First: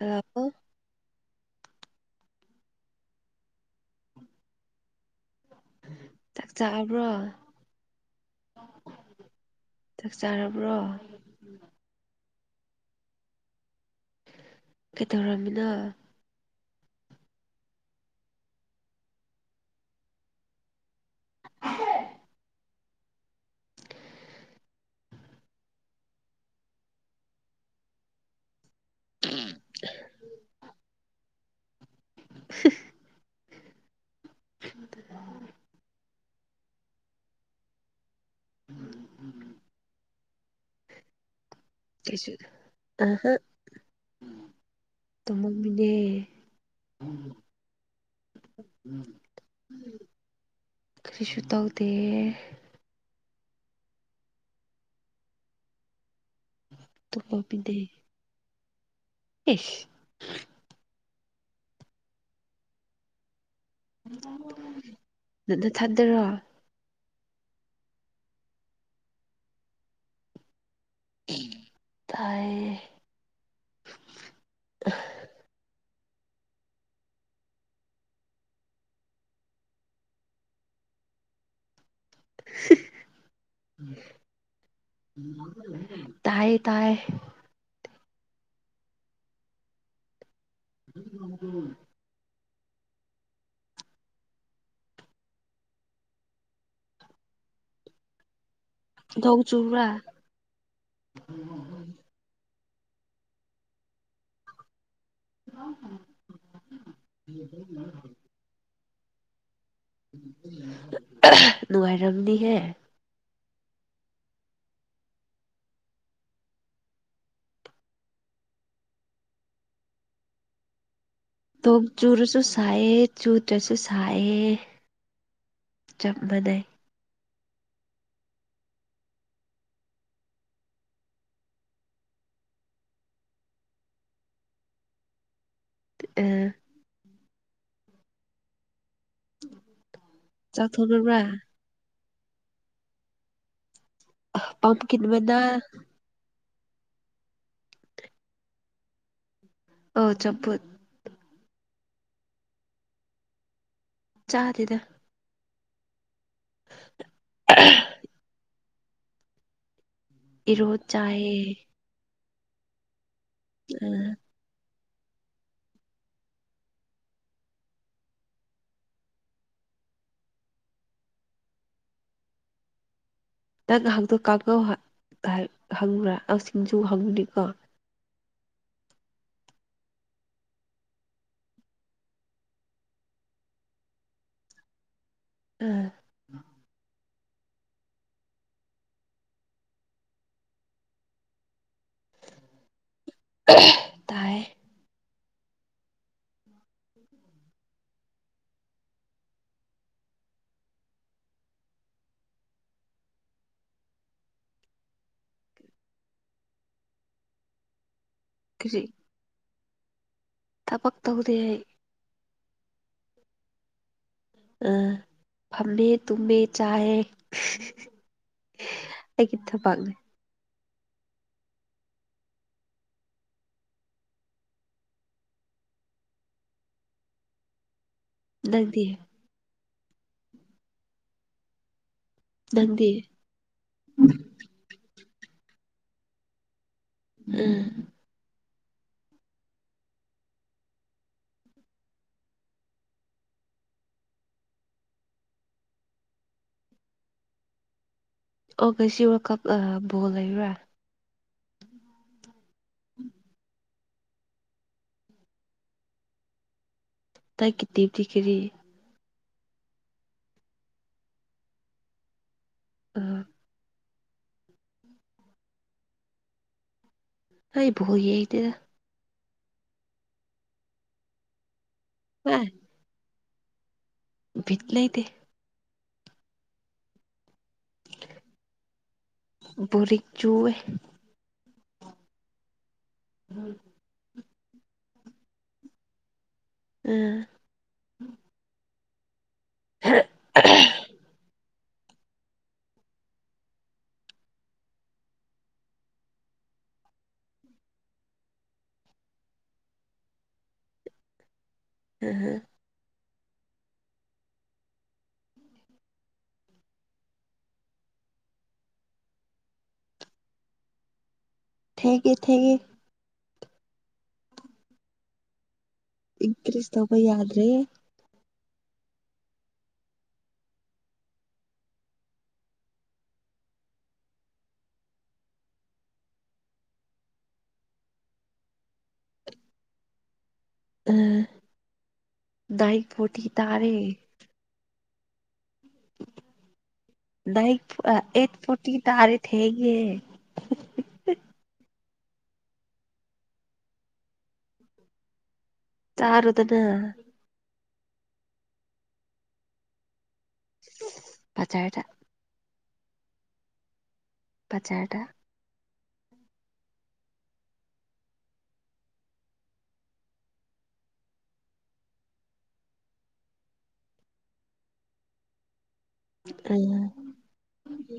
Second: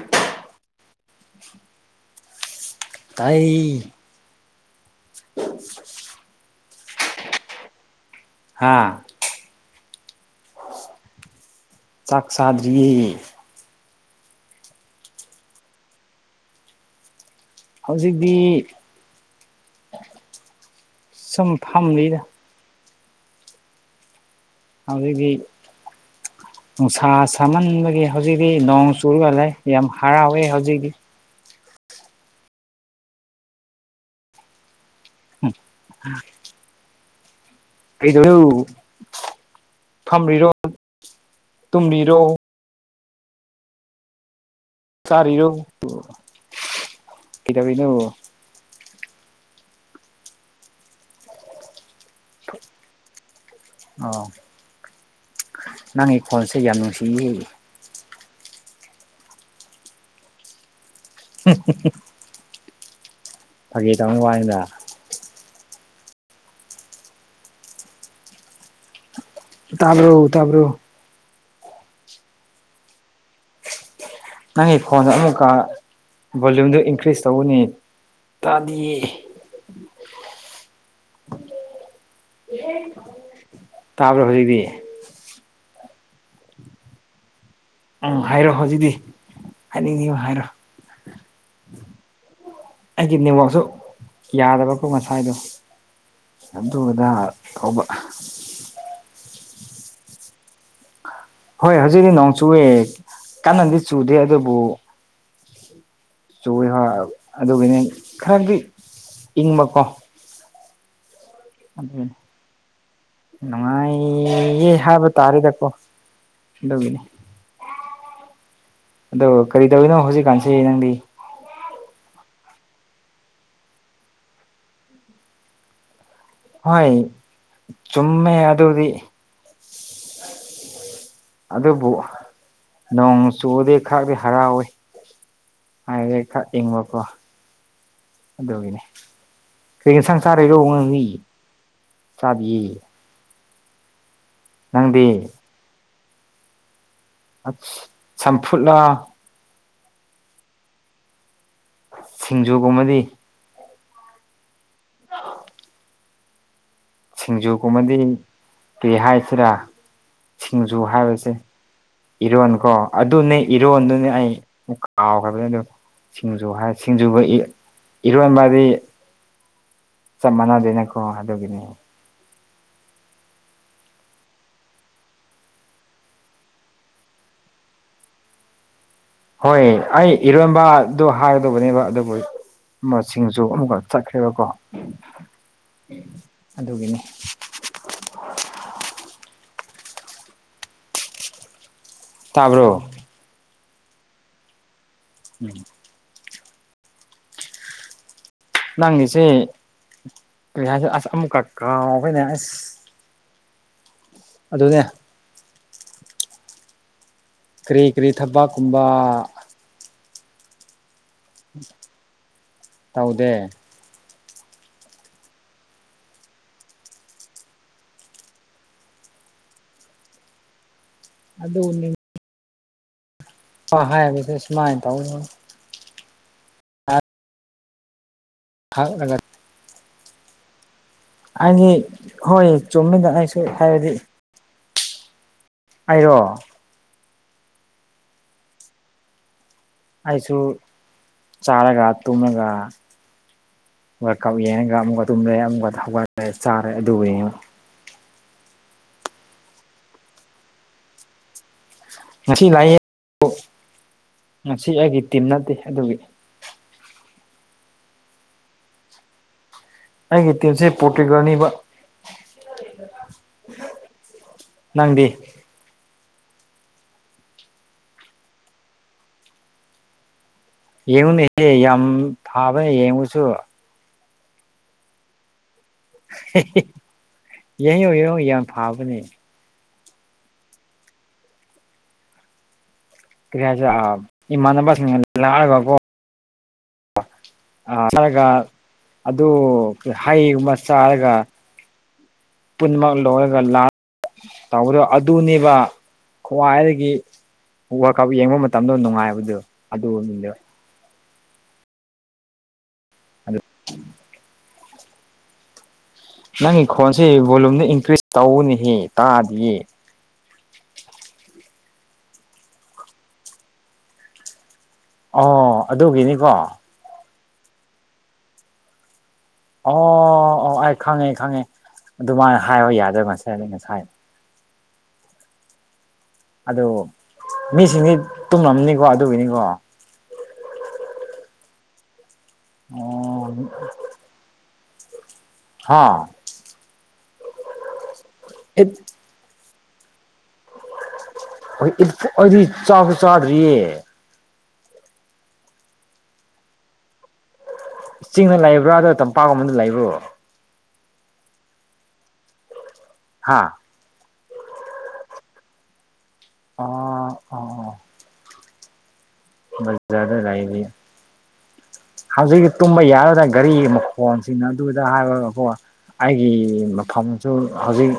ꯑꯥ ꯇꯥꯏꯌꯦ [unintelligible] ꯆꯥꯛ ꯆꯥꯕ꯭ꯔꯣ ꯍꯥ ꯆꯛ ꯆꯥꯔꯕ꯭ꯔꯣ ꯆꯥꯛ ꯆꯥꯗ꯭ꯔꯤꯌꯦ ꯀꯩꯗꯧꯔꯝꯃꯤꯅꯣ ꯍꯧꯖꯤꯛꯇꯤ ꯁꯨꯝ ꯐꯝꯂꯤꯗ ꯍꯧꯖꯤꯛꯗꯤ ꯅꯨꯡꯁꯥ ꯁꯥꯃꯟꯕꯒꯤ ꯍꯧꯖꯤꯛꯇꯤ ꯅꯣꯡ ꯆꯨꯔꯒ ꯂꯩ ꯌꯥꯝ ꯍꯔꯥꯎꯋꯦ ꯍꯧꯖꯤꯛꯇꯤ ꯎꯝ ꯎꯝ ꯀꯩꯗꯧꯔꯨ ꯐꯝꯃꯤꯔꯣ ꯀꯩꯁꯨ ꯑꯍꯥ ꯆꯥꯔꯤꯔꯣ ꯇꯨꯝꯃꯤꯝ ꯃꯤꯅꯦ ꯀꯩꯗꯧꯔꯤꯅꯣ ꯀꯔꯤꯁꯨ ꯇꯧꯗꯦ ꯑꯥ ꯅꯪꯒꯤ ꯈꯣꯟꯁꯦ ꯌꯥꯝ ꯅꯨꯡꯁꯤꯌꯦ ꯗꯤ ꯏꯁ ꯎꯝ ꯋꯥꯅꯤꯗ ꯅꯗ ꯊꯥꯗꯔꯣ ꯇꯥꯕ꯭ꯔꯣ ꯇꯥꯕ꯭ꯔꯣ ꯇꯌꯦ ꯅꯪꯒꯤ ꯐꯣꯟꯗ ꯑꯃꯨꯛꯀ ꯚꯣꯂꯨꯝꯗ ꯏꯟꯀ꯭ꯔꯤꯁ ꯇꯧꯑꯣꯅꯦ ꯇꯥꯗꯤꯌꯦ ꯇꯥꯕ꯭ꯔꯣ ꯍꯧꯖꯤꯛꯇꯤ ꯇꯥꯏ ꯇꯥꯏ ꯎꯝ ꯍꯥꯏꯔꯣ ꯍꯧꯖꯤꯛꯇꯤ ꯍꯥꯏꯅꯤꯡꯉꯨ ꯍꯥꯏꯔꯣ [unintelligible] ꯑꯩꯒꯤ ꯅꯅꯤꯋꯥꯛꯁꯨ ꯌꯥꯗꯕꯀꯣ ꯉꯁꯥꯏꯗꯣ ꯑꯗꯨꯗ ꯇꯧꯕ ꯊꯧ ꯆꯨꯕꯔ ꯍꯣꯏ ꯍꯧꯖꯤꯛꯇꯤ ꯅꯣꯡ ꯆꯨꯑꯦ ꯀꯟꯅꯗꯤ ꯆꯨꯗꯦ ꯑꯗꯨꯕꯨ [unintelligible] ꯆꯣꯏ ꯍꯔꯛ ꯑꯗꯨꯒꯤꯅꯦ ꯈꯔꯗꯤ ꯏꯪꯕꯀꯣ ꯑꯗꯨꯒꯤꯅꯤ ꯅꯉꯥꯏꯔꯝꯅꯤꯍꯦ ꯅꯨꯡꯉꯥꯏꯌꯦ ꯍꯥꯏꯕ ꯇꯥꯔꯦꯗꯀꯣ ꯑꯗꯨꯒꯤꯅꯤ ꯑꯗꯣ ꯀꯔꯤ ꯇꯧꯔꯤꯅꯣ ꯍꯧꯖꯤꯛꯀꯥꯟꯁꯤ ꯅꯪꯗꯤ ꯇꯣꯡꯆꯨꯔꯁꯨ ꯁꯥꯏ ꯆꯨꯗ꯭ꯔꯁꯨ ꯁꯥꯏꯌꯦ ꯆꯞ ꯃꯥꯟꯅꯩ ꯍꯥꯏ ꯆꯨꯝꯃꯦ ꯑꯗꯨꯗꯤ ꯑꯗꯨꯕꯨ ꯅꯣꯡ ꯆꯨꯕꯗꯤ ꯈꯔꯗꯤ ꯍꯔꯥꯎꯋꯤ ꯍꯥꯏ ꯑ ꯈꯛ ꯏꯪꯕꯀꯣ ꯑꯗꯨꯒꯤꯅꯦ ꯀ꯭ꯔꯤ ꯏꯟꯁꯥꯡ ꯆꯥꯔꯤꯔꯣ ꯆꯥꯛ ꯅꯪꯗꯤ ꯊꯣꯡꯉꯕ꯭ꯔꯥ ꯆꯥꯕꯤꯌꯦ [unintelligible] ꯄꯝꯀꯤꯟ ꯅꯪꯗꯤ ꯃꯅꯥ ꯆꯝꯐꯨꯠꯂ ꯑꯧ ꯆꯝꯐꯨꯠ ꯁꯤꯡꯖꯨ ꯒꯨꯝꯕꯗꯤ ꯆꯥꯗꯦꯗ [inaudible] ꯁꯤꯡꯖꯨꯒꯨꯝꯕꯗꯤ ꯀ꯭ꯔꯤ ꯍꯥꯏꯁꯤꯔꯥ ꯏꯔꯣ ꯁꯤꯡꯖꯨ ꯍꯥꯏꯕꯁꯦ ꯆꯥꯏꯌꯦ ꯏꯔꯣꯅꯤꯀꯣ ꯑꯗꯨꯅꯦ ꯏꯔꯣꯟ ꯑ ꯗꯨꯅꯦ ꯑꯩ ꯀꯥꯎꯈ꯭ꯔꯕꯅꯤ ꯑꯗꯨ ꯁꯤꯡꯖꯨ ꯍꯥꯏ ꯁꯤꯡꯖꯨꯕꯨ ꯏꯔꯣꯟꯕꯗꯤ ꯆꯞ ꯃꯥꯟꯅꯗꯦꯅꯀꯣ ꯑꯗꯨꯒꯤꯅꯦ ꯅꯪ ꯉꯥꯏꯍꯥꯛꯇꯣ ꯀꯥꯡꯉꯧ ꯍꯪꯕ꯭ꯔꯥ ꯑꯪ ꯁꯤꯡꯖꯨ ꯍꯪꯉꯨꯅꯤꯀꯣ [unintelligible] ꯍꯣꯏ ꯑꯩ ꯏꯔꯣꯟꯕꯗꯨ ꯍꯥꯏꯒꯗꯧꯕꯅꯦꯕ ꯑꯗꯨꯕꯨ ꯃꯁꯤꯡꯁꯨ ꯑꯃꯨꯛꯀ ꯆꯠꯈ꯭ꯔꯦꯕꯀꯣ ꯑꯥ ꯑꯗꯨꯒꯤꯅꯤ ꯇꯥꯕ꯭ꯔꯣ [inaudible] ꯇꯥꯏꯌꯦ ꯎꯝ ꯎ [inaudible] ꯅꯪꯒꯤꯁꯤ ꯀ꯭ꯔꯤ ꯍꯥꯏꯁꯦ ꯑꯁ ꯑꯃꯨꯛꯀ ꯀꯥꯎꯈ꯭ꯔꯦꯅꯦ ꯑꯁ ꯑꯗꯨꯅꯦ ꯀ꯭ꯔꯤ ꯀ꯭ꯔꯤ ꯀꯔꯤ ꯊꯕꯛꯀꯨꯝꯕ ꯊꯕꯛ ꯇꯧꯗꯦ ꯑꯩ ꯇꯧꯗꯦ ꯎꯝ ꯐꯝꯕꯤ ꯇꯨꯝꯕꯤ ꯆꯥꯏꯌꯦ ꯑꯩꯒꯤ ꯊꯕꯛꯅꯦ ꯑꯗꯨꯅꯤ ꯑꯣ ꯍꯥꯏꯕꯗꯤ ꯁꯨꯃꯥꯏ ꯇꯧꯋꯦꯕ [unintelligible] ꯅꯪꯗꯤ ꯊꯛꯂꯒ ꯑꯥꯏꯗꯤ ꯍꯣꯏ ꯅꯪꯗꯤ ꯆꯨꯝꯃꯦꯗ ꯑꯩꯁꯨ ꯍꯥꯏꯔꯗꯤ ꯑꯩꯔꯣ ꯎꯝ ꯑꯩꯁꯨ ꯆꯥꯔꯒ ꯇꯨꯝꯔꯒ ꯋꯔ꯭ꯥꯜꯀꯞ ꯌꯦꯡꯔꯒ ꯑꯃꯨꯛꯀ ꯇꯨꯝꯔꯦ ꯑꯃꯨꯛꯀ ꯍꯧꯒꯠꯂꯦ ꯆꯥꯔꯦ ꯑꯗꯨꯕꯨ ꯌꯦꯉꯦ ꯑꯣ ꯀꯩꯁꯤ ꯋꯥꯀꯞ ꯑꯥ ꯕꯣꯜ ꯂꯩꯕ꯭ꯔꯥ ꯉꯁꯤ ꯂꯥꯏꯌꯦ ꯉꯁꯤ ꯑꯩꯒꯤ ꯇꯤꯝ ꯅꯠꯇꯦ ꯑꯗꯨꯒꯤ ꯗꯥꯏꯠꯀꯤ ꯗꯤꯌꯨꯇꯤ ꯀꯔꯤ ꯑꯩꯒꯤ ꯇꯤꯝꯁꯦ ꯄꯔꯣꯇꯨꯒꯜꯅꯦꯕ ꯎꯝ ꯅꯪꯗꯤ ꯑꯩ ꯕꯣꯜ ꯌꯦꯡꯗ‌ꯦꯗ ꯌꯦꯡꯉꯨꯅꯦꯍꯦ ꯌꯥꯝ ꯚꯥꯏ ꯐꯥꯕꯅꯦ ꯌꯦꯡꯉꯨꯆ‌ꯣ ꯕꯤꯠ ꯂꯩꯩꯇꯦ [unintelligible] ꯌꯦꯡꯌꯨ ꯌꯦꯡꯉꯨ ꯌꯥꯝ ꯐꯥꯕꯅꯦ ꯕꯣꯔꯤꯡ ꯆꯨꯋ‌ꯦ ꯀꯔꯤ ꯍꯥꯏꯁꯤꯔ ꯑꯥ ꯏꯃꯥꯟꯅꯕꯁꯤꯡꯅ ꯂꯥꯛꯑꯒꯀꯣ ꯎꯝ ꯑꯥ ꯆꯥꯔꯒ ꯑꯗꯣ ꯍꯩꯒꯨꯝꯕ ꯆꯥꯔꯒ ꯄꯨꯟꯃꯛ ꯂꯣꯏꯔꯒ ꯂꯥꯛ ꯇꯧꯕꯗꯣ ꯑꯗꯨꯅꯦꯕ ꯈ꯭ꯋꯥꯏꯗꯒꯤ ꯋꯥꯔꯜꯀꯞ ꯌꯦꯡꯕ ꯃꯇꯝꯗ ꯅꯨꯡꯉꯥꯏꯕꯗꯨ ꯑꯗꯨꯗꯨꯅꯦꯕ ꯎꯝ ꯍꯨꯝ ꯑꯗꯨ ꯅꯪꯒꯤ ꯈꯣꯟꯁꯦ ꯚꯣꯂꯨꯝꯗ ꯏꯟꯀ꯭ꯔꯤꯁ ꯇꯧꯑꯣꯅꯦꯍꯦ ꯇꯥꯗꯤꯌꯦ ꯊꯦꯡꯉꯤ ꯊꯦꯡꯉꯤ ꯑꯣ ꯑꯗꯨꯒꯤꯅꯤꯀꯣ ꯏꯪꯀ꯭ꯔꯤꯁ ꯇꯧꯕ ꯌꯥꯗ꯭ꯔꯦ ꯑꯣ ꯑꯣ ꯑꯩ ꯈꯪꯉꯦ ꯈꯪꯉꯦ ꯑꯗꯨꯃꯥꯏꯅ ꯍꯥꯏꯕ ꯌꯥꯗ꯭ꯔꯥ ꯉꯁꯥꯏꯅ ꯉꯁꯥꯏ ꯑꯗꯨ ꯃꯤꯁꯤꯡꯗꯤ ꯇꯨꯝꯂꯝꯅꯤꯀꯣ ꯑꯗꯨꯒꯤꯅꯤꯀꯣ ꯎꯝ ꯅꯥꯏꯟ ꯐꯣꯔꯇꯤ ꯇꯥꯔꯦ ꯍꯥꯥ ꯅꯥꯏꯟ ꯑ ꯑꯩꯠ ꯏꯠ ꯐꯣꯔꯇꯤ ꯇꯥꯔꯦ ꯊꯦꯡꯉꯦ ꯍꯧꯖꯤꯛꯄꯨ ꯑꯩꯗꯤ ꯆꯥꯛꯄꯨ ꯆꯥꯗ꯭ꯔꯤꯌꯦ ꯆꯥꯔꯣꯗꯅ ꯆꯤꯡꯗ ꯂꯩꯕ꯭ꯔꯥ ꯑꯗ‌ꯣ ꯇꯝꯄꯥꯛ ꯀꯨꯝꯕꯗ ꯂꯩꯕ꯭ꯔꯣ ꯕꯖꯥꯔꯗ ꯍꯥꯥ ꯕꯖꯥꯔꯗ ꯑꯣ ꯑꯣ ꯕꯖꯥꯔꯗ ꯂꯩꯌ‌ꯦ ꯍꯧꯖꯤꯛ ꯇꯨꯝꯕ ꯌꯥꯔꯣꯏꯗ ꯒꯥꯔꯤ ꯃꯈꯣꯟꯁꯤꯡꯅ ꯗꯨꯗ ꯍꯥꯏꯔꯒꯀꯣ ꯑꯩꯒꯤ ꯎꯝ ꯃꯐꯝꯁꯨ ꯍꯧꯖꯤꯛ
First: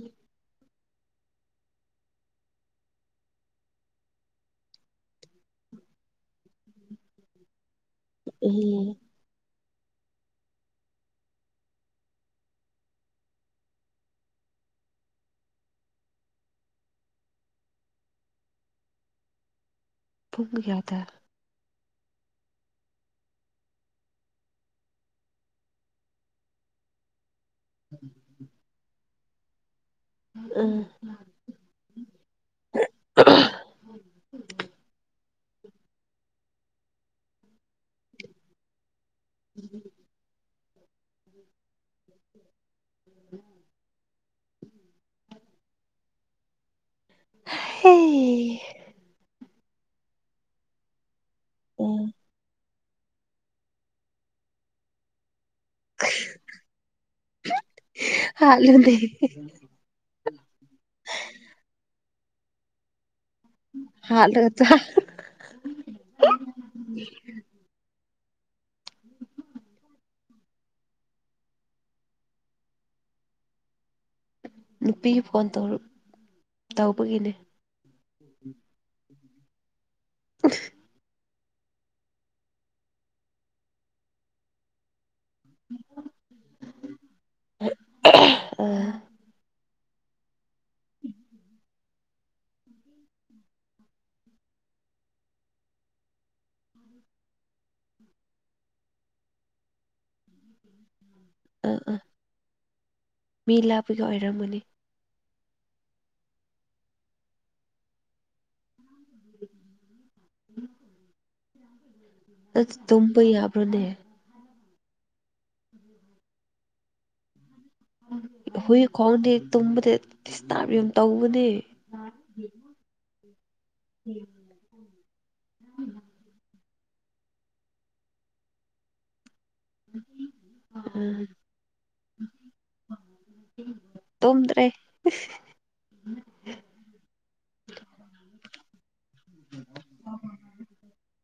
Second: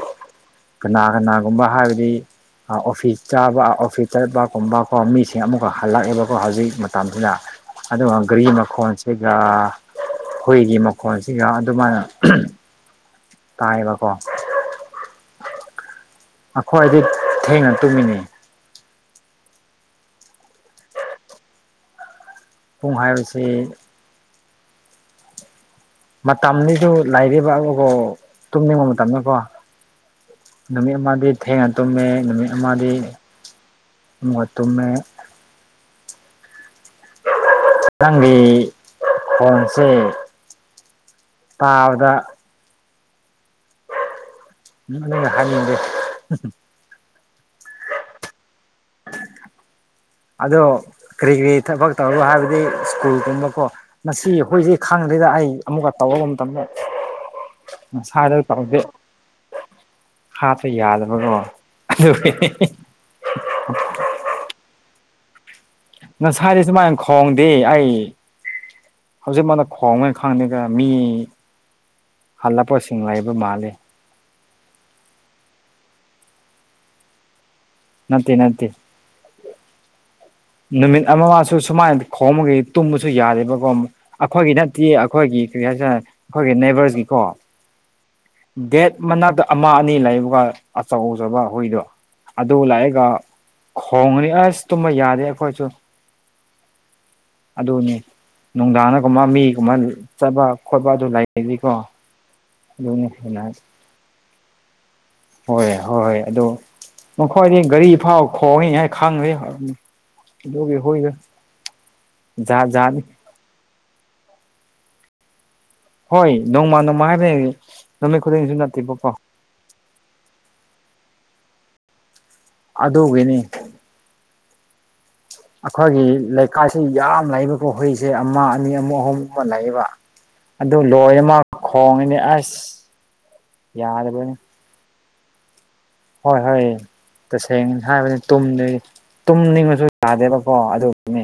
ꯀꯅꯥ ꯀꯅꯥꯒꯨꯝꯕ ꯍꯥꯏꯕꯗꯤ ꯑꯣꯐꯤꯁ ꯆꯥꯕ ꯑꯣꯐꯤꯁ ꯆꯠꯄꯒꯨꯝꯕ ꯀꯣ ꯃꯤꯁꯤꯡ ꯑꯃꯨꯛꯀ ꯍꯜꯂꯛꯑꯦꯕ ꯀ‌ꯣ ꯍꯧꯖꯤꯛ ꯃꯇꯝꯁꯤꯗ ꯑꯗꯨꯒ ꯒꯔꯤ ꯎꯝ ꯃꯈꯣꯟ ꯑꯗꯨꯒ ꯍꯨꯏꯒꯤ ꯃꯈꯣꯟꯁꯤꯒ ꯑꯗꯨꯃꯥꯏꯅ ꯇꯥꯏꯌꯦꯕꯀꯣ ꯑꯩꯈꯣꯏꯗꯤ ꯊꯦꯡꯅ ꯇꯨꯝꯃꯤꯅꯦ ꯄꯨꯡ ꯀꯌꯥꯗ ꯄꯨꯡ ꯍꯥꯏꯕꯁꯤ ꯃꯇꯝꯗꯤ ꯁꯤꯁꯨ ꯂꯥꯏꯔꯤꯛ ꯄꯥꯕꯕꯨ ꯇꯨꯝꯅꯤꯡꯕ ꯃꯇꯝꯅꯤꯀꯣ ꯎꯝ ꯅꯨꯃꯤꯠ ꯑꯃꯗꯤ ꯊꯦꯡꯅ ꯇꯨꯝꯃꯦ ꯅꯨꯃꯤꯠ ꯑꯃꯗꯤ ꯑꯃꯒ ꯇꯨꯝꯃꯦ ꯅꯪꯒꯤ ꯈ‌ꯣꯟꯁꯦ ꯇꯥꯕꯗ [inaudible] ꯍꯩ꯫ ꯑꯗꯣ ꯀ꯭ꯔꯤ-ꯀ꯭ꯔꯤ ꯊꯕꯛ ꯇꯧꯔꯣ ꯍꯥꯏꯕꯗꯤ ꯁ꯭ꯀꯨꯜꯒꯨꯝꯕꯀꯣ ꯃꯁꯤ ꯍꯨꯏꯁꯦ ꯈꯪꯗꯦꯗ ꯑꯩ꯫ ꯑꯃꯨꯛꯀ ꯇꯧꯕꯒꯨꯝ ꯃꯇꯝꯗ ꯉꯁꯥꯏꯗ ꯇꯧꯗꯦ꯫ ꯍꯥꯠꯂꯨꯅꯦ ꯍꯥꯠꯄ ꯌꯥꯗꯕꯀꯣ ꯑꯗꯨꯒꯤ [unintelligible] ꯍꯥꯠꯂꯒ ꯆꯥ [unintelligible] ꯉꯁꯥꯏꯗꯤ ꯁꯨꯃꯥꯏꯅ ꯈꯣꯡꯗꯦ ꯑꯩ ꯍꯧꯖꯤꯛꯃꯛꯅ ꯈꯣꯡꯉ ꯈꯪꯗꯦ꯫ ꯒ ꯃꯤ ꯍꯜꯂꯛꯄꯁꯤꯡ ꯂꯩꯕ ꯃꯥꯜꯂꯦ꯫ ꯅꯨꯄꯤ ꯐꯣꯟ ꯇꯧꯔꯛ ꯇꯧꯕꯒꯤꯅꯦ꯫ ꯅꯠꯇꯦ-ꯅꯠꯇꯦ꯫ ꯅꯨꯃꯤꯠ ꯑꯃ ꯃꯥꯁꯨ ꯁꯨꯃꯥꯏꯅ ꯈꯣꯡꯕꯒꯤ ꯇꯨꯝꯕꯁꯨ ꯌꯥꯗꯦꯕꯀꯣ꯫ ꯑꯈꯣꯏꯒꯤ ꯅꯠꯇꯦ ꯑꯈꯣꯏꯒꯤ ꯀꯔꯤ ꯍꯥꯏꯁꯤꯔꯥ ꯑꯈꯣꯏꯒꯤ ꯅꯦꯕꯔꯁꯒꯤꯀꯣ꯫ ꯒꯦꯠ ꯑꯥ ꯃꯅꯥꯛꯇ ꯑꯃ ꯑꯅꯤ ꯂꯩꯕꯒ ꯑꯆꯧ ꯆꯧꯕ ꯍꯨꯏꯗꯣ꯫ ꯑꯗꯨ ꯂꯩꯔꯥꯒ ꯈꯣꯡꯉꯅꯤ ꯑꯁ ꯇꯨꯝꯕ ꯌꯥꯗꯦ ꯑꯈꯣꯏꯁꯨ꯫ ꯑꯗꯨꯅꯤ ꯅꯨꯡꯗꯥꯡꯅꯒꯨꯝꯕ ꯃꯤꯒꯨꯝꯕ ꯆꯠꯕ ꯈꯣꯠꯄ ꯑꯗꯨ ꯂꯩꯔꯗꯤꯀꯣ꯫ ꯑꯥ ꯗꯨꯅꯤ ꯑꯩꯅꯥ ꯍꯥꯏ ꯄꯤꯒꯤ ꯑꯣꯏꯔꯝꯃꯅꯤ꯫ ꯍꯣꯏ-ꯍꯣꯏ ꯑꯗꯨ ꯃꯈꯣꯏꯗꯤ ꯒꯥꯔꯤ ꯐꯥꯎ ꯈꯣꯡꯉꯤꯅꯤ ꯍꯥꯏ ꯈꯪꯗꯦ꯫ ꯑꯗꯨꯒꯤ ꯍꯨꯏꯗꯣ꯫ ꯖꯥꯠ ꯑꯁ ꯖꯥꯠꯅꯤ ꯇꯨꯝꯕ ꯌꯥꯕ꯭ꯔꯣꯅꯦ꯫ [unintelligible] ꯍꯣꯏ ꯅꯣꯡꯃ ꯅꯣꯡꯃ ꯍꯥꯏꯕꯅꯤ꯫ ꯅꯨꯃꯤꯠ ꯈꯨꯗꯤꯡꯁꯨ ꯍꯨꯏ ꯅꯠꯇꯦꯕꯀꯣ ꯈꯣꯡꯉꯥꯗꯤ ꯇꯨꯝꯕꯗ ꯗꯤꯁꯇꯥꯔꯕ ꯌꯥꯝ ꯇꯧꯕꯅꯦ [inaudible] ꯑꯗꯨꯒꯤꯅꯤ꯫ [inaudible] ꯑꯈꯣꯏꯒꯤ ꯂꯩꯀꯥꯏꯁꯤ ꯌꯥꯝ ꯂꯩꯕꯀꯣ ꯍꯨꯏꯁꯦ ꯑꯃ ꯑꯅꯤ ꯑꯃꯨ ꯑꯍꯨꯝ꯫ ꯃ ꯂꯩꯌꯦꯕ ꯑꯗꯨ ꯎꯝ ꯂꯣꯏꯅꯃꯥꯛ ꯈꯣꯡꯉꯅꯤ ꯑꯁ꯫ ꯌꯥꯗꯕꯅꯤ꯫ ꯇꯨꯝꯗ꯭ꯔꯦ [unintelligible] ꯍꯣꯏ-ꯍꯣꯏ꯫ ꯇꯁꯦꯡꯅ ꯍꯥꯏꯕꯗ ꯇꯨꯝꯗꯦ ꯇꯨꯝꯅꯤꯡꯉꯁꯨ ꯌꯥꯗꯦꯕꯀꯣ ꯑꯗꯨꯒꯤꯅꯤ꯫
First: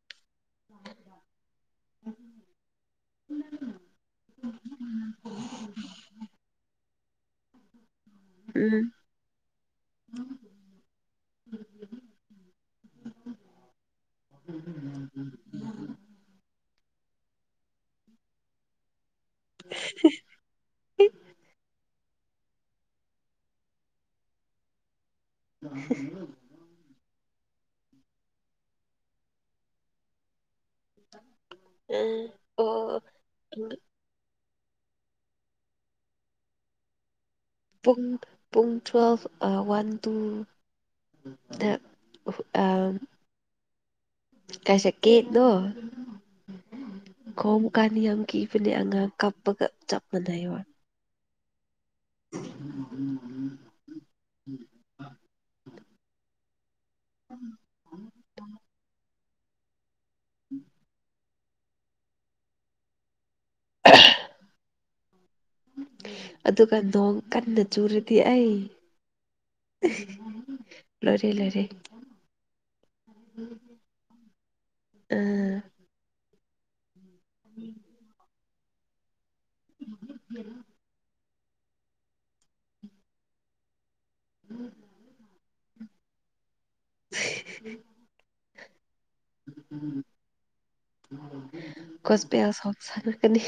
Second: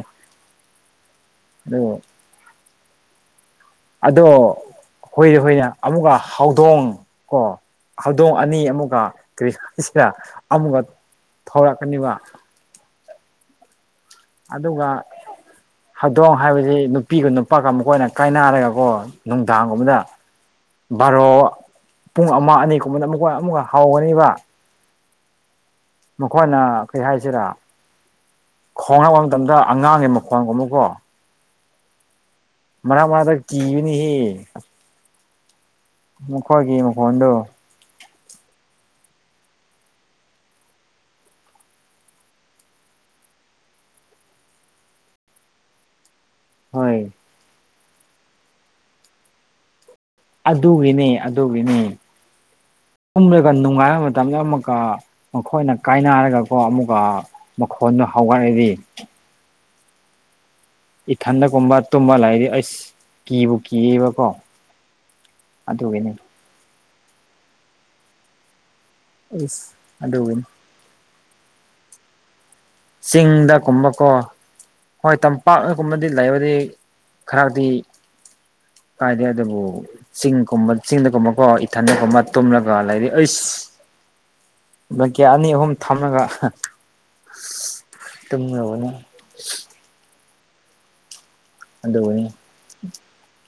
[inaudible] ꯑꯗꯨ [inaudible] ꯑꯗꯣ ꯍꯨꯏ ꯍꯨꯏꯅꯦ ꯑꯃꯨꯛꯀ ꯍꯧꯗꯣꯡ ꯀꯣ꯫ ꯍꯧꯗꯣꯡ ꯑꯅꯤ ꯎꯝ ꯑꯃꯨꯛꯀ ꯀꯔꯤ ꯍꯥꯏꯁꯤꯔꯥ ꯑꯃꯨꯛꯀ ꯊꫭꯔꯛꯀꯅꯤꯕ꯫ ꯑꯗꯨꯒ [inaudible] ꯍꯧꯗꯣꯡ ꯍꯥꯏꯕꯁꯤ ꯅꯨꯄꯤꯒ ꯅꯨꯄꯥꯒ ꯃꯈꯣꯏꯅ ꯀꯥꯏꯅꯔꯦꯒ ꯀꯣ꯫ ꯅꯨꯡꯗꯥꯡ ꯒꯨꯝꯕꯗꯥ ꯕꯥꯔꯣ꯫ ꯄꯨꯡ ꯑꯃ ꯑꯅꯤꯒꯨꯝꯕꯗ ꯑꯃꯨꯛꯀ ꯑꯃꯨꯛꯀ ꯍꯥꯎꯒꯅꯤꯕ꯫ [unintelligible] ꯃꯈꯣꯏꯅ ꯀꯩ ꯍꯥꯏꯁꯤꯔꯥ ꯈꯣꯡꯂꯛꯄ ꯃꯇꯝꯗ ꯑꯉꯥꯡꯒꯤ ꯃꯈꯣꯟꯒꯨꯝꯕꯀꯣ꯫ ꯎꯝ ꯑꯣ ꯃꯔꯛ ꯃꯔꯛꯇ ꯀꯤꯕꯅꯤꯍꯦ꯫ ꯃꯈꯣꯏꯒꯤ ꯃꯈꯣꯟꯗꯣ ꯄꯨꯡ ꯄꯨꯡ ꯇ꯭ꯨꯋꯦꯜꯐ ꯑꯥ ꯋꯥꯟ ꯇꯨ [unintelligible] ꯍꯨ ꯑꯥꯝ ꯀꯥꯏ ꯆꯠ ꯀꯦꯅ‌ꯣ ꯍꯣꯏ ꯈꯣꯝ ꯀꯥꯟ ꯌꯥꯝ ꯀꯤꯕꯅꯦ ꯑꯉꯥꯡ ꯀꯞ ꯄꯒ ꯆꯞ ꯃꯥꯟꯅꯩꯕ ꯑꯗꯨꯒꯤꯅꯦ ꯑꯗꯨꯒꯤꯅꯦ ꯐꯝꯔꯒ ꯅꯨꯡꯉꯥꯏꯕ ꯃꯇꯝꯗ ꯑꯃꯛꯀ ꯃꯈꯣꯏꯅ ꯀꯥꯏꯅꯔꯒꯀꯣ ꯑꯃꯨꯛꯀ ꯃꯈꯣꯟꯗꯣ ꯍꯧꯍꯥꯏꯌꯗꯤ [unintelligible] ꯏꯊꯟꯗ ꯒꯨꯝꯕ ꯇꯨꯝꯃ ꯂꯩꯔꯤ ꯑꯩꯁ ꯀꯤꯕꯨ ꯀꯤꯌꯦꯕꯀꯣ ꯑꯗꯨꯒꯤꯅꯤ ꯑꯗꯨꯒ ꯅꯣꯡ ꯀꯟꯅ ꯆꯨꯔꯗꯤ ꯑꯩ ꯑꯩꯁ ꯑꯗꯨꯒꯤꯅꯤ ꯂꯣꯏꯔꯦ ꯂꯣꯏꯔꯦ ꯆꯤꯡꯗ ꯀꯨꯝꯕ ꯀꯣ ꯍꯣꯏ ꯑꯥ ꯇꯝꯄꯥꯛ ꯀꯨꯝꯃꯗꯤ ꯂꯩꯕꯗꯤ ꯈꯔꯗꯤ ꯀꯥꯏꯗꯦ ꯗꯕꯨ ꯆꯤꯡꯈꯨꯝꯕ ꯆꯤꯡꯗꯒꯨꯝꯕꯀꯣ ꯏꯊꯟꯗꯒꯨꯝꯕ ꯇꯨꯝꯂꯒ ꯂꯩꯔꯤ ꯑꯩꯁ ꯕꯂꯥꯡꯀꯦꯠ ꯑꯅꯤ ꯑꯍꯨꯝ ꯊꯝꯂꯒ ꯍꯥ [unintelligible] ꯇꯨꯝꯔꯕꯣꯅꯦ [unintelligible] ꯑꯗꯨꯒꯅꯤ ꯒꯣꯁꯄꯦꯜ ꯁꯣꯡ ꯁꯛꯂꯛꯀꯅꯤ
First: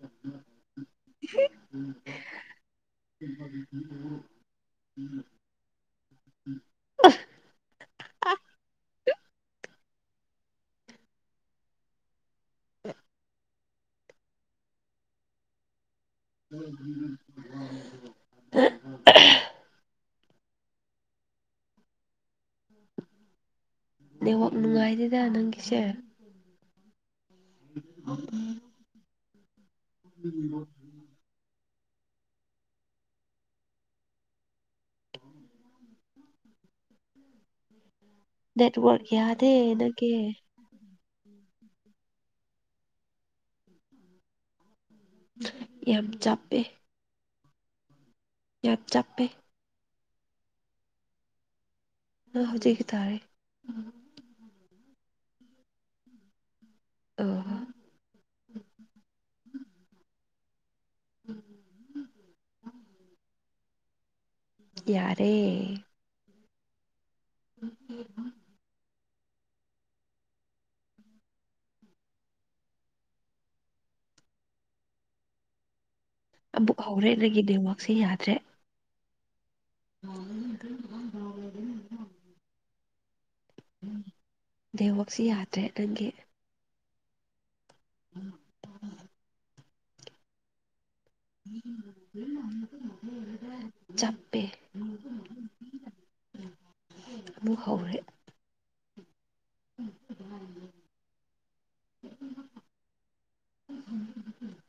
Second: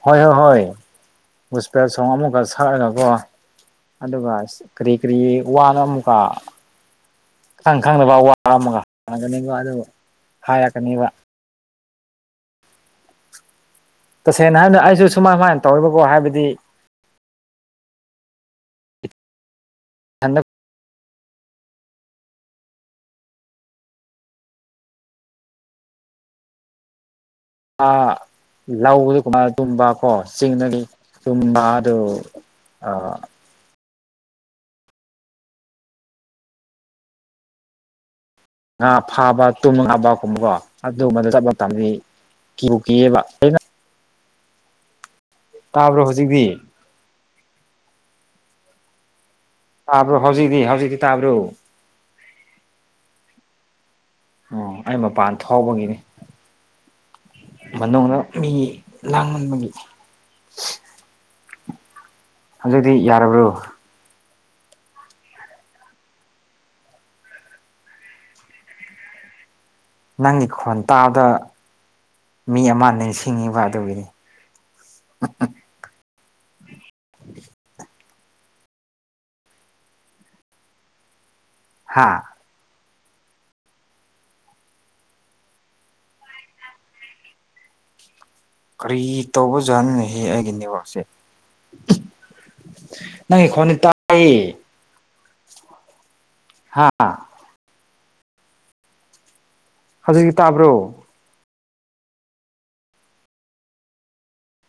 ꯍꯣꯏ ꯌ ꯍꯣꯏ ꯒꯣꯁꯄꯦꯜ ꯁꯣꯡ ꯑꯃꯨꯒ ꯁꯑꯥ ꯒꯀꯣ ꯑꯗꯨꯒ ꯀꯔꯤ ꯀꯔꯤ ꯋꯥꯅ ꯑꯃꯨꯛꯀ ꯈꯪ ꯈꯪꯗꯕ ꯑꯋꯥ ꯑꯃꯥꯒ ꯑ‌ꯣꯏꯔꯝꯒꯅꯤꯕ ꯋꯥ ꯑꯗꯨꯒ ꯍꯥꯏꯔꯛꯀꯅꯤꯕ [unintelligible] ꯇꯁꯦꯡꯅ ꯍꯥꯏꯝꯅ ꯑꯩꯁꯨ ꯁꯨꯃꯥ ꯃꯥꯏꯟ ꯇꯧꯋ‌ꯦꯕꯀꯣ ꯍꯥꯏꯕꯗꯤ [unintelligible] ꯍꯟꯗꯛ ꯅꯦꯋꯥꯛ ꯅꯨꯡꯉꯥꯏꯗꯦꯗ ꯅꯪꯒꯤꯁꯦ ꯑꯥ ꯂꯧ ꯒꯤ ꯀꯨꯃꯥꯏ ꯈꯨꯝꯕ ꯀ‌ꯣ ꯆꯤꯡꯗꯒꯤ ꯆꯨꯝꯕ ꯗꯨ ꯑꯥ [inaudible] ꯉꯥ ꯅꯦꯠꯋꯥꯛ ꯐꯥꯕ ꯌꯥꯗꯦ ꯇꯨꯝ ꯉꯥ ꯕ ꯅꯪꯒꯤ ꯀꯨꯝꯕꯀꯣ ꯑꯗꯨꯝꯕꯗ ꯆꯠꯄ ꯇꯝꯗꯤ ꯀꯤꯕꯨ ꯀꯤꯌ‌ꯦꯕ ꯑꯩꯅ ꯇꯥꯕ꯭ꯔꯣ ꯌꯥꯝ ꯍꯧꯖꯤꯛꯇꯤ ꯆꯞꯄꯦ ꯌꯥꯝ ꯆꯞꯄꯦ ꯇꯥꯥꯕ꯭ꯔꯣ ꯍꯧꯖꯤꯛꯗꯤ ꯍꯧꯖꯤꯛꯗꯤ ꯇꯥꯕ꯭ꯔꯣ ꯅ ꯍꯧꯖꯤꯛꯇꯤ ꯇꯥꯔꯦ ꯑꯣ ꯑꯩ ꯃꯄꯥꯟ ꯊꯣꯎꯕꯒꯤꯅꯤ ꯑꯣ ꯃꯅꯨꯡꯗ ꯃꯤ ꯂꯥꯡꯃꯟꯕꯒꯤ [unintelligible] ꯍꯧꯖꯤꯛꯇꯤ ꯌꯥꯔꯕ꯭ꯔꯣ ꯌꯥꯔꯦ [unintelligible] ꯅꯪꯒꯤ ꯈꯣꯟ ꯇꯥꯗ ꯃꯤ ꯑꯃꯥ ꯅꯤꯔꯁꯤꯡꯉꯤꯕ ꯑꯗꯨꯒꯤꯅꯤ [unintelligible] ꯑꯃꯨꯛ ꯍꯧꯔꯦ ꯅꯪꯒꯤ ꯅꯦꯋꯥꯛꯁꯦ ꯌꯥꯗ꯭ꯔꯦ ꯍꯥ [unintelligible] ꯎꯝ ꯗꯦꯋꯥꯛꯁꯤ ꯌꯥꯗ꯭ꯔꯦ ꯅꯪꯒꯤ ꯑ ꯀꯔꯤ ꯇꯧꯕꯖꯥꯠꯅꯣꯅꯦꯍꯦ ꯑꯩꯒꯤ ꯅꯦꯋꯥꯛꯁꯦ ꯅꯪꯒꯤ ꯈꯣꯟꯗꯤ ꯇꯥꯏꯌꯦ ꯆꯞꯄꯦ ꯍꯥ ꯑꯃꯨꯛ ꯍꯧꯈꯔꯦ ꯍꯧꯖꯤꯛꯇꯤ ꯇꯥꯕ꯭ꯔꯣ [unintelligible]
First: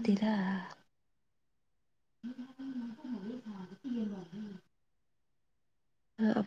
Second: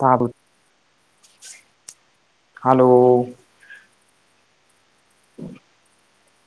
ꯇꯥꯕ ꯍꯜꯂꯣ [unintelligible] [unintelligible] ꯑ [unintelligible]